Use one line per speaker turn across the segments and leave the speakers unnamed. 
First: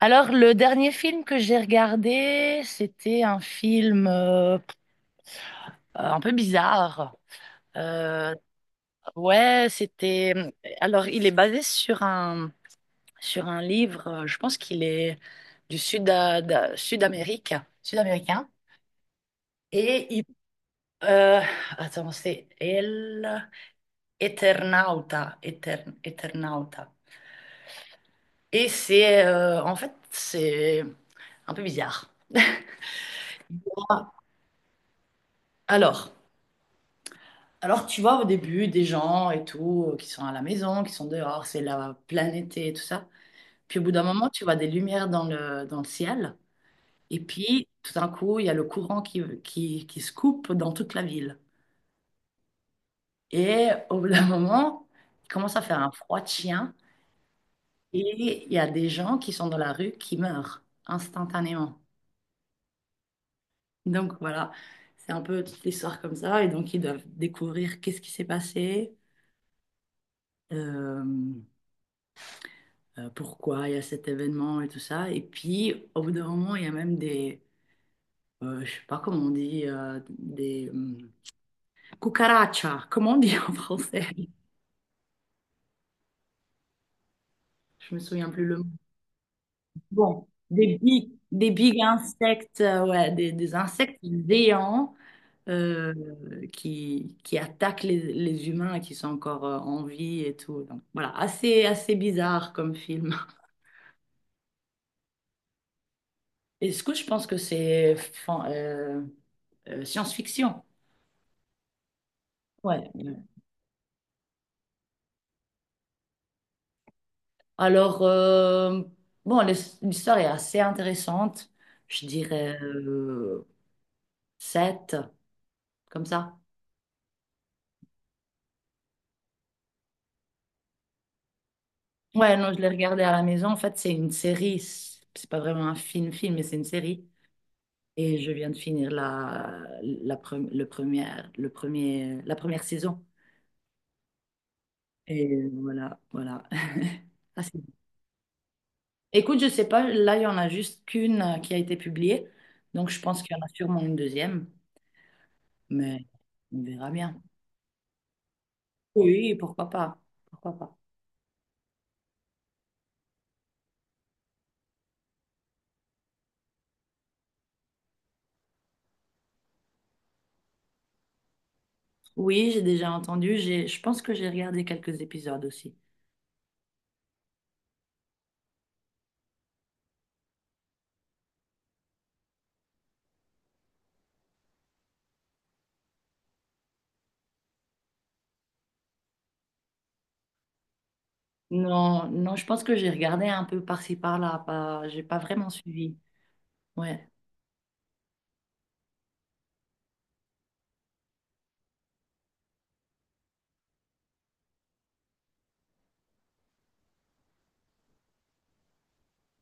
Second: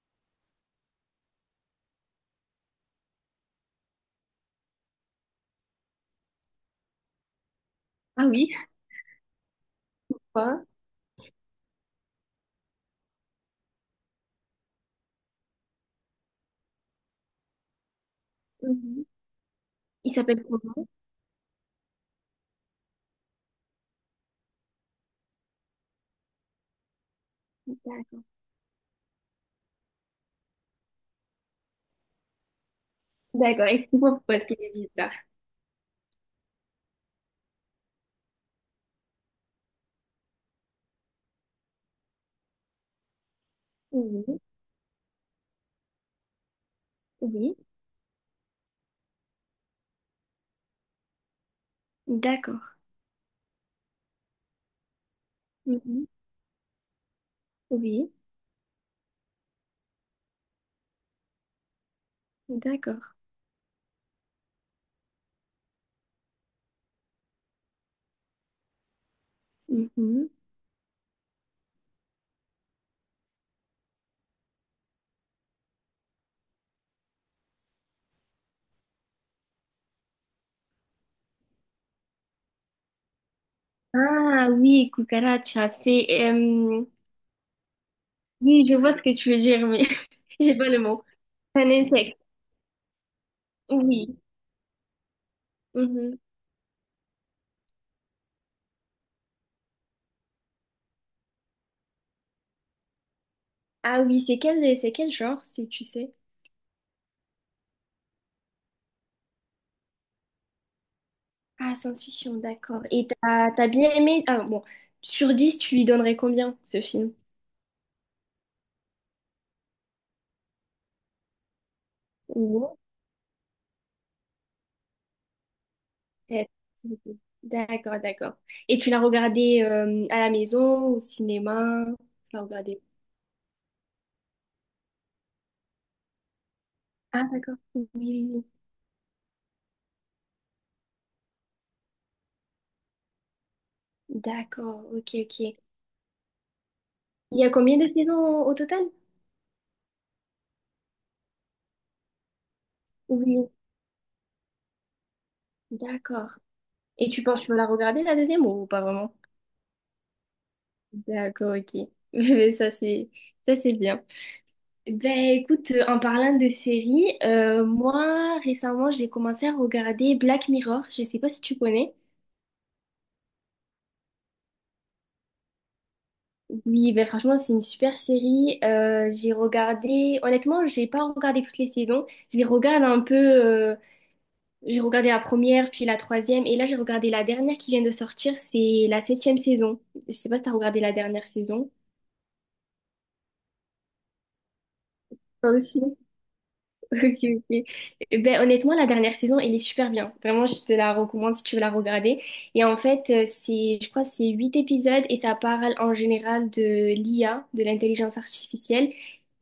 Alors, le dernier film que j'ai regardé, c'était un film un peu bizarre.
Ah
Euh,
oui,
ouais, c'était.
quoi?
Alors, il est basé sur un livre. Je pense qu'il est du Sud-Amérique, sud-américain.
Mhm.
Et
Il
il,
s'appelle comment?
euh, attends, c'est El Eternauta, Eternauta.
D'accord.
Et c'est en fait c'est un peu bizarre.
D'accord,
Bon.
explique-moi pourquoi est-ce qu'il est bizarre.
Alors. Alors, tu vois, au début, des gens et tout, qui sont à la maison, qui sont dehors, c'est la pleine été et tout ça. Puis au bout d'un moment,
Oui,
tu vois des lumières dans le ciel. Et
oui,
puis, tout d'un coup, il y a le courant qui se coupe dans toute la ville.
d'accord.
Et au bout d'un moment, il commence à faire un
Mhm.
froid de chien. Et
Oui,
il y a des gens qui sont dans la rue qui meurent instantanément.
d'accord.
Donc voilà, c'est un peu toute l'histoire comme ça. Et donc, ils doivent découvrir qu'est-ce qui s'est passé.
Mhm.
Euh, pourquoi il y a cet événement et tout ça. Et puis, au bout d'un moment, il y a même des, je sais pas comment on dit, des cucarachas, comment on dit en français?
Ah oui, cucaracha, c'est.
Je me souviens plus le mot.
Oui, je vois ce que tu veux dire, mais
Bon,
j'ai pas le mot.
des
C'est un
big
insecte,
insectes, des insectes
oui.
géants euh,
Mhm.
qui attaquent les humains qui sont encore en vie et tout. Donc voilà, assez bizarre comme film.
Ah oui, c'est quel genre, si tu sais?
Et ce que je pense que c'est science-fiction.
Ah, science-fiction, d'accord.
Ouais.
Et t'as bien aimé. Ah bon, sur 10, tu lui donnerais combien, ce film?
Alors, bon, l'histoire est assez intéressante. Je dirais 7, comme ça.
Pet Cemetery. D'accord, d'accord. Et tu l'as regardé à la maison, au cinéma?
Ouais,
Tu l'as
non, je l'ai
regardé.
regardé à la maison. En fait, c'est une série. C'est pas vraiment un film-film, mais c'est une série.
Ah, d'accord. Oui,
Et
oui,
je
oui.
viens de finir la, la, pre- le première, le premier, la première saison.
D'accord, ok, ok.
Et
Il
voilà, voilà. Ah,
y a
c'est bon.
combien de saisons au total?
Écoute, je sais pas, là, il y en a juste qu'une qui a été publiée. Donc, je pense qu'il y en a
Oui.
sûrement une deuxième. Mais
D'accord.
on verra
Et
bien.
tu penses que tu vas la regarder la deuxième ou pas vraiment?
Oui, pourquoi pas. Pourquoi pas.
D'accord, ok. Mais ça c'est bien. Ben écoute, en parlant de séries, moi récemment j'ai commencé à regarder Black Mirror. Je sais pas si tu connais.
Oui, j'ai déjà entendu. J'ai, je pense que j'ai regardé quelques épisodes aussi.
Oui, ben franchement, c'est une super série. J'ai regardé, honnêtement, j'ai pas regardé toutes les saisons. Je les regarde un peu. J'ai regardé la première, puis la troisième, et là j'ai regardé la dernière qui vient de sortir. C'est la septième saison. Je sais pas si t'as regardé la dernière saison.
Non, non, je pense que j'ai regardé un peu par-ci par-là. Pas, j'ai pas vraiment
Toi aussi.
suivi.
Ok,
Ouais,
ok. Eh ben, honnêtement, la dernière saison, elle est super bien. Vraiment, je te la recommande si tu veux la regarder. Et en fait, c'est, je crois, que c'est huit épisodes et ça parle en général de l'IA, de l'intelligence artificielle.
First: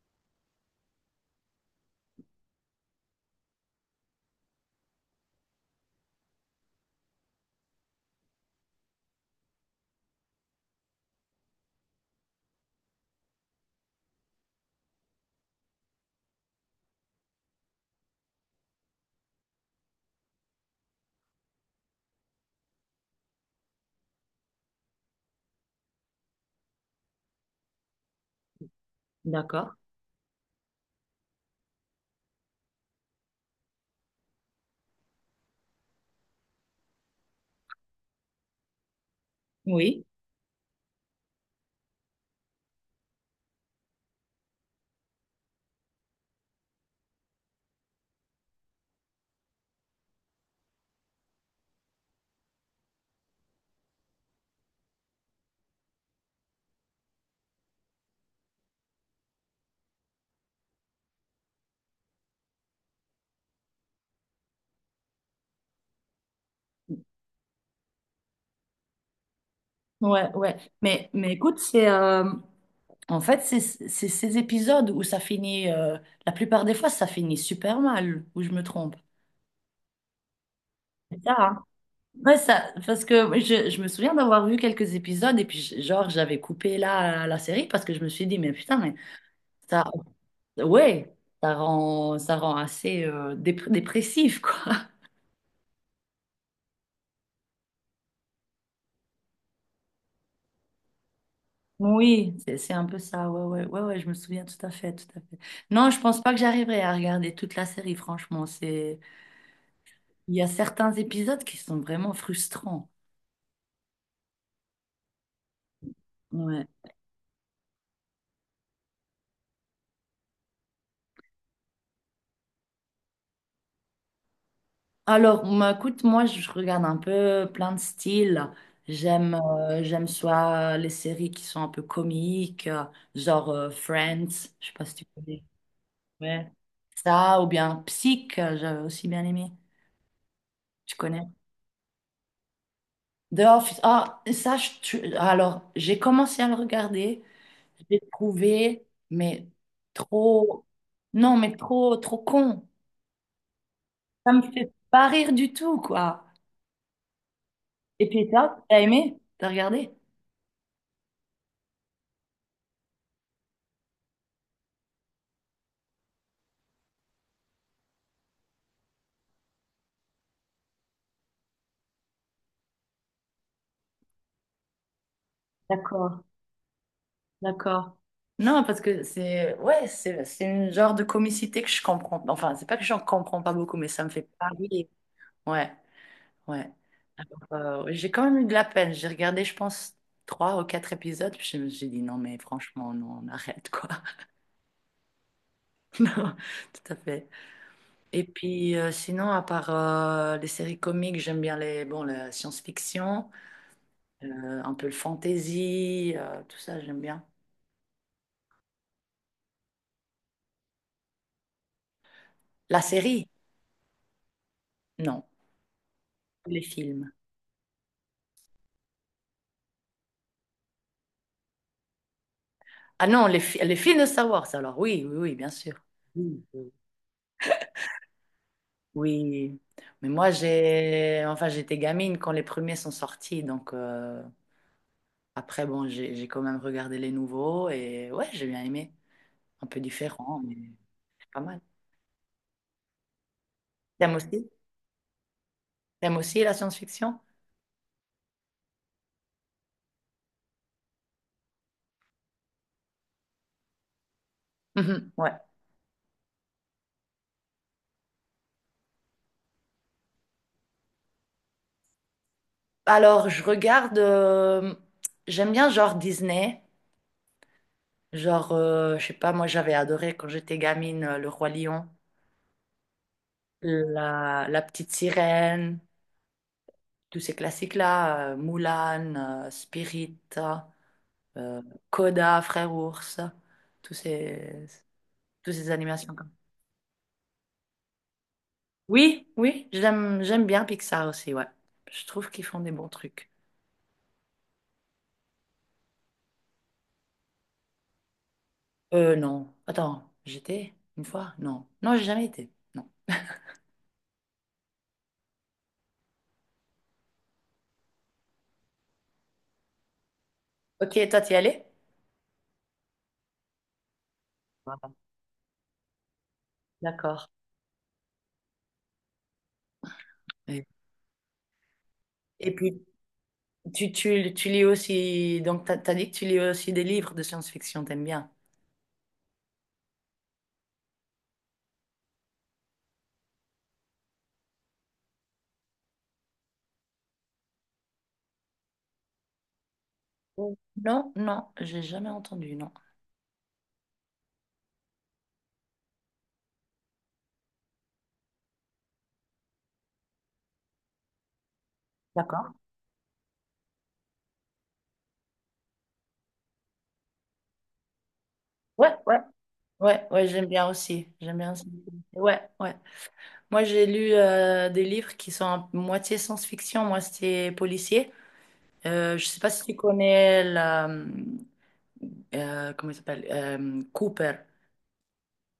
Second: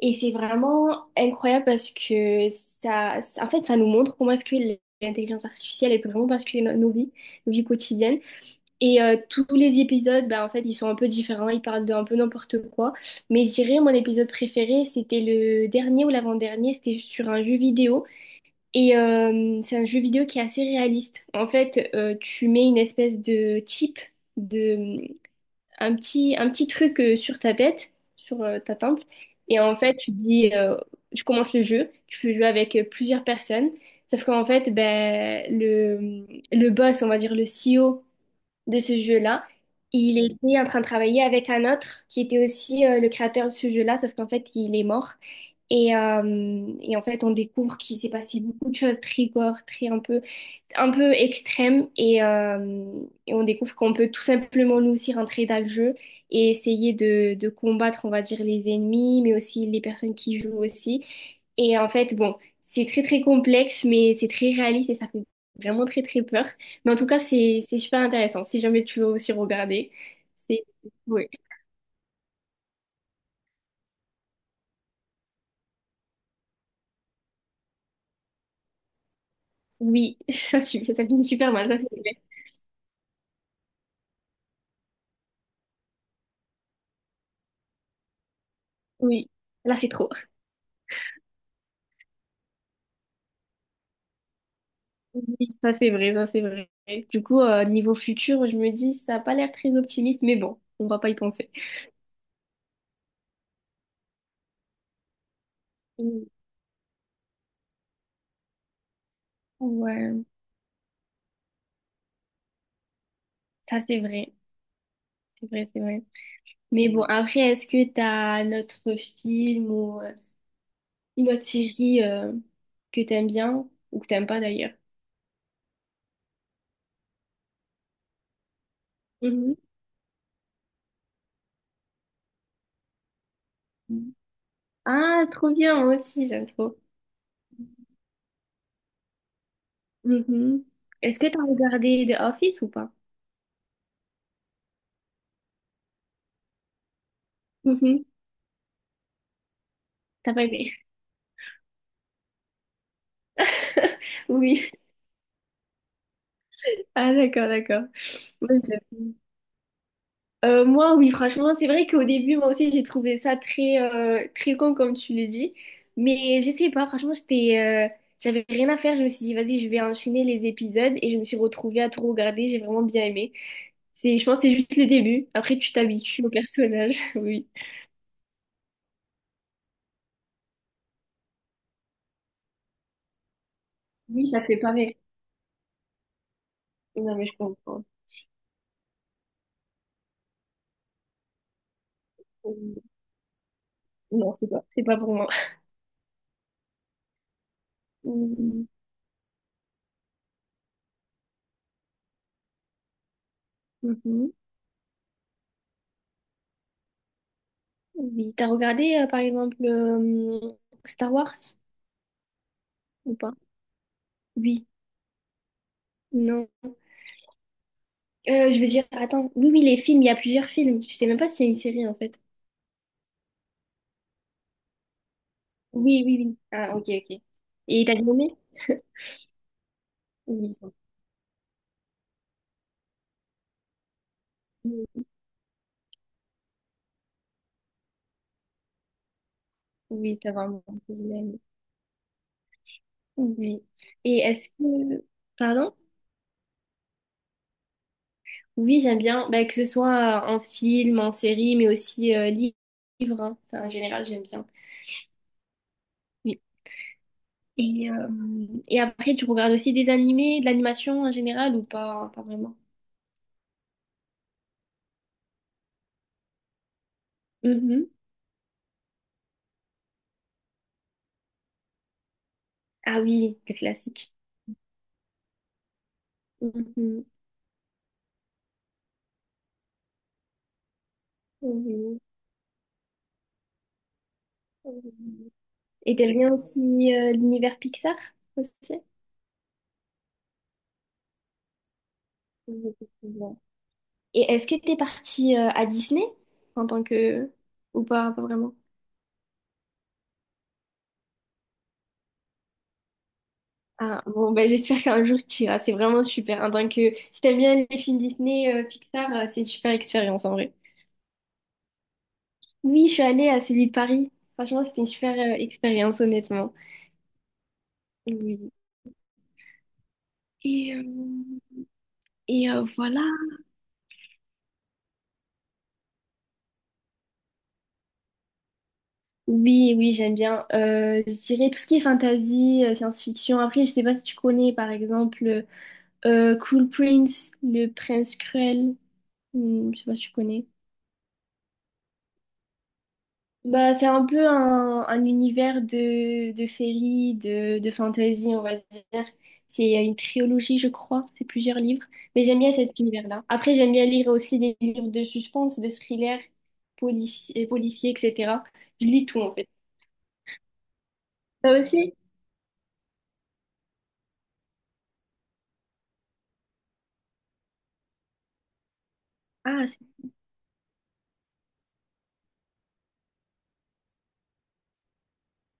Et c'est vraiment incroyable parce que en fait, ça nous montre comment est-ce que l'intelligence artificielle, elle peut vraiment basculer nos vies quotidiennes. Et tous les épisodes, bah, en fait, ils sont un peu différents, ils parlent de un peu n'importe quoi. Mais je dirais, mon épisode préféré, c'était le dernier ou l'avant-dernier, c'était sur un jeu vidéo. Et c'est un jeu vidéo qui est assez réaliste. En fait, tu mets une espèce de chip, de, un petit truc sur ta tête, sur ta temple. Et
d'accord.
en fait, tu dis, je commence le jeu, tu peux jouer avec plusieurs personnes. Sauf qu'en fait, ben, le boss, on va dire le CEO, de ce jeu-là.
Oui.
Il était en train de travailler avec un autre qui était aussi le créateur de ce jeu-là, sauf qu'en fait, il est mort. Et en fait, on découvre qu'il s'est passé beaucoup de choses très gore, très un peu extrêmes. Et on découvre qu'on peut tout simplement nous aussi rentrer dans le jeu et essayer de combattre, on va dire, les ennemis, mais aussi les personnes qui jouent aussi. Et en fait, bon, c'est très très complexe, mais c'est très réaliste et ça fait vraiment très très peur. Mais en tout cas, c'est super intéressant. Si jamais tu veux aussi regarder,
Ouais, ouais.
c'est. Oui,
Mais écoute, c'est en fait c'est ces épisodes où ça finit. La plupart des fois, ça finit super mal. Où je me trompe.
oui, ça
C'est
finit
ça,
super
hein.
mal, ça c'est vrai.
Ouais, ça, parce que je me souviens d'avoir vu quelques épisodes et puis genre j'avais coupé là la série parce que je me suis dit mais putain mais
Oui, là
ça.
c'est trop.
Ouais, ça rend assez dépressif, quoi.
Oui, ça c'est vrai, ça c'est vrai. Du coup, niveau futur, je me dis, ça n'a pas l'air très optimiste, mais bon, on va pas y penser.
Oui, c'est un peu ça. Ouais, ouais, ouais, ouais, je me souviens tout à fait, tout à fait. Non, je pense
Mm.
pas que j'arriverai à regarder toute la série, franchement. C'est,
Ouais,
il y a certains épisodes qui sont vraiment frustrants.
ça c'est vrai, c'est vrai, c'est vrai.
Ouais.
Mais bon, après, est-ce que t'as as un autre film ou une autre série que t'aimes bien ou que t'aimes pas d'ailleurs?
Alors, bah, écoute, moi, je regarde un peu plein de styles. J'aime,
Mhm.
j'aime soit les séries qui sont un peu comiques, Friends, je sais pas si tu
Ah,
connais.
trop bien, moi aussi, j'aime
Ouais.
trop.
Ça, ou bien Psych, j'avais aussi bien aimé.
Mhm.
Tu
Est-ce
connais?
que tu as regardé The Office ou pas?
The Office. Ah, ça, alors, j'ai commencé à le regarder. J'ai
Mhm.
trouvé, mais
T'as pas
trop.
aimé?
Non, mais trop, trop con. Ça me
Oui.
fait pas rire du tout, quoi.
Ah d'accord, d'accord.
Et puis, toi,
Oui,
t'as
j'avoue.
aimé? T'as regardé?
Moi, oui, franchement, c'est vrai qu'au début, moi aussi, j'ai trouvé ça très, très con, comme tu le dis. Mais je sais pas, franchement, j'avais rien à faire. Je me suis dit, vas-y, je vais enchaîner les épisodes et je me suis retrouvée à tout regarder. J'ai vraiment bien aimé. C'est, je pense que c'est juste le début. Après, tu
D'accord,
t'habitues au personnage. Oui.
d'accord. Non, parce que c'est. Ouais, c'est une genre de comicité que je comprends. Enfin, c'est pas que j'en comprends pas beaucoup, mais ça me
Oui,
fait
ça
pas
fait
rire.
pareil.
Ouais, ouais.
Non, mais je comprends.
Ouais, j'ai quand même eu de la peine. J'ai regardé, je pense, trois ou quatre épisodes, puis je me suis dit non, mais
Euh,
franchement, non, on arrête, quoi.
Non, c'est pas pour moi.
Non, tout à fait. Et puis, sinon, à part les séries comiques, j'aime bien les, bon, la science-fiction,
Mhm.
un peu le fantasy, tout ça, j'aime bien.
Oui, t'as regardé par exemple Star Wars
La
ou
série?
pas? Oui,
Non. Les
non.
films.
Je veux dire, attends, oui, oui, les films, il y a plusieurs films. Je sais même pas s'il y a une série en fait.
Ah non, les films de Star Wars, alors oui, oui, oui, bien sûr.
Oui, oui, oui.
Oui, oui.
Ah, ok, ok. Et t'as bien aimé?
Oui. Mais moi
Oui, ça,
j'ai enfin j'étais gamine quand les premiers sont sortis donc après, bon, j'ai quand même regardé les nouveaux et ouais, j'ai bien aimé. Un peu
oui, ça
différent,
va.
mais
Moi, j'ai bien
c'est
aimé.
pas mal.
Oui.
T'aimes
Et est-ce
aussi?
que. Pardon?
T'aimes aussi la science-fiction?
Oui, j'aime bien. Bah, que ce soit en film, en série, mais aussi livre, hein. Ça, en général, j'aime bien.
Mhm, ouais.
Et, euh, et après, tu regardes aussi des animés, de l'animation en général ou pas, pas vraiment?
Alors, je regarde. J'aime bien genre Disney.
Mhm.
Genre, je sais pas, moi j'avais adoré quand j'étais gamine Le Roi Lion,
Ah oui, le classique.
La Petite Sirène,
Mhm.
tous ces classiques-là. Mulan, Spirit, euh,
Oui,
Coda, Frère Ours, tous ces,
oui.
tous ces
Et
animations.
t'aimes bien aussi l'univers Pixar aussi?
Oui, oui, j'aime bien Pixar aussi, ouais. Je trouve qu'ils font
Oui,
des bons trucs.
effectivement. Et est-ce que t'es partie à Disney en tant que. Ou pas, pas vraiment?
Non. Attends, j'étais une fois? Non. Non, j'ai jamais été. Non.
Ah, bon, ben, j'espère qu'un jour tu iras, c'est vraiment super. En tant que. Si t'aimes bien les films Disney, Pixar, c'est une super expérience en vrai.
Ok, toi, t'y allais?
Oui, je suis allée à celui de Paris. Franchement, c'était une
Voilà.
super expérience, honnêtement.
D'accord.
Oui.
Et
Et, euh, et
et
euh,
puis,
voilà.
tu lis aussi, donc t'as dit que tu lis aussi des livres de science-fiction, t'aimes bien?
Oui, oui, j'aime bien. Je dirais tout ce qui est fantasy, science-fiction. Après, je sais pas si tu connais, par exemple, Cool Prince, le prince cruel. Hmm, je sais pas si tu connais.
Mm. Non, non, j'ai jamais entendu, non.
Bah, c'est un peu un univers de féerie, de fantasy, on va dire. C'est une trilogie, je crois. C'est plusieurs livres. Mais j'aime
D'accord.
bien cet univers-là. Après, j'aime bien lire aussi des livres de suspense, de thriller, policier, etc. Je
Ouais,
lis
ouais.
tout, en fait.
Ouais, ouais, j'aime bien aussi. J'aime bien
Toi
aussi.
aussi?
Ouais, ouais. Moi, j'ai lu des livres qui sont à moitié science-fiction, moitié policier. Je sais pas si
Ah,
tu connais comment il s'appelle Cooper.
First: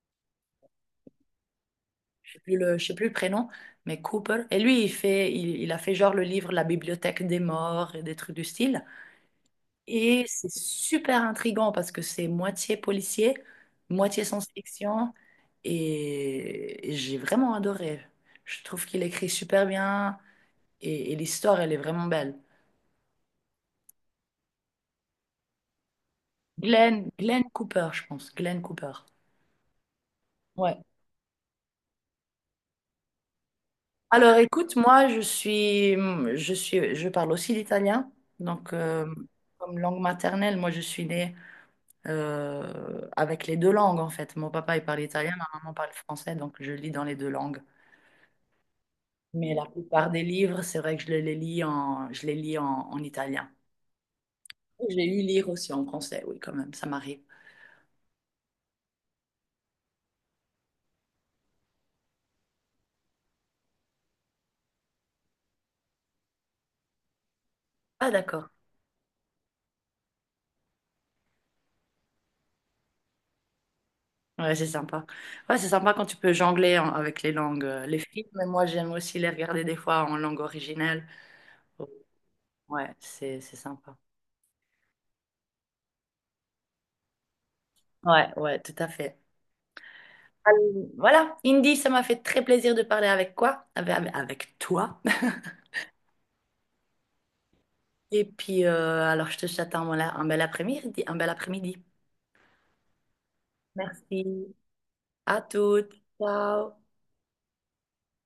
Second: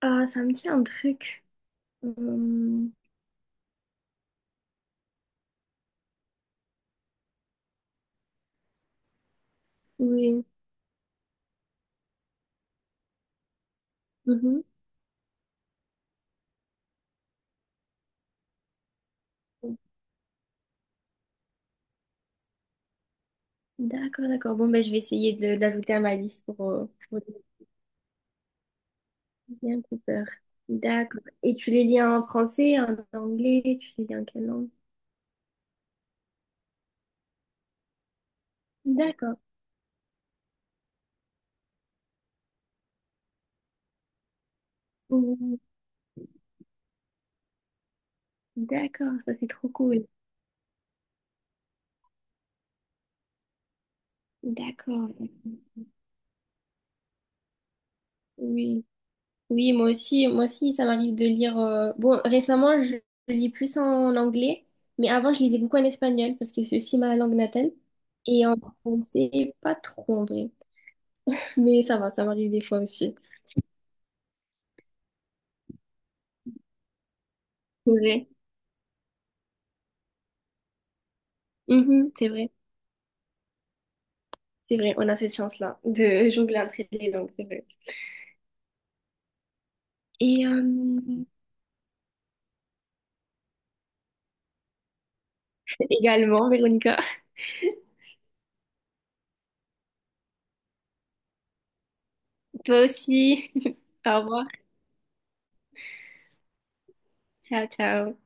ça me dit un truc.
Je
Hum,
sais plus le prénom, mais Cooper. Et lui, il fait, il a fait genre le livre La Bibliothèque des morts et des trucs du style. Et
oui.
c'est super intriguant parce que c'est moitié policier, moitié
Mhm.
science-fiction, et j'ai vraiment adoré. Je trouve qu'il écrit super bien et l'histoire, elle est vraiment belle.
D'accord, d'accord. Bon, ben, je vais essayer de d'ajouter à ma liste pour, euh,
Glenn,
pour les
Glenn Cooper, je pense. Glenn Cooper.
liens Cooper.
Ouais.
D'accord. Et tu les lis en français, en anglais? Tu les lis en
Alors
quelle langue?
écoute, moi je parle aussi l'italien, donc
D'accord.
comme langue maternelle, moi je suis née avec les deux langues en fait. Mon papa il parle italien, ma
Hum,
maman parle français, donc je lis dans les deux langues.
d'accord, ça c'est
Mais la
trop cool.
plupart des livres, c'est vrai que je les lis en en italien. Je les
D'accord.
lu lire aussi en français, oui quand même, ça m'arrive.
Oui. Oui, moi aussi, ça m'arrive de lire. Bon, récemment, je lis plus en anglais, mais avant, je lisais beaucoup en espagnol parce que c'est aussi ma langue natale.
Ah
Et
d'accord.
en français, pas trop en vrai. Mais ça va, ça m'arrive des fois aussi.
Ouais, c'est sympa. Ouais, c'est sympa quand tu peux avec les langues,
C'est
les
vrai.
films. Mais moi j'aime aussi les regarder des fois en langue originelle.
Mhm, c'est vrai,
Ouais, c'est sympa.
c'est vrai. On a cette chance-là de jongler entre les langues, c'est vrai.
Ouais, ouais, tout à fait.
Et
Euh,
euh,
Voilà, Indy, ça m'a fait très plaisir de parler avec quoi? Avec, avec toi.
également, Véronica,
Et puis, alors, je te souhaite un bel après-midi, un bel après-midi.
toi aussi. Au revoir.
Merci. À toutes. Ciao.
Ciao, ciao.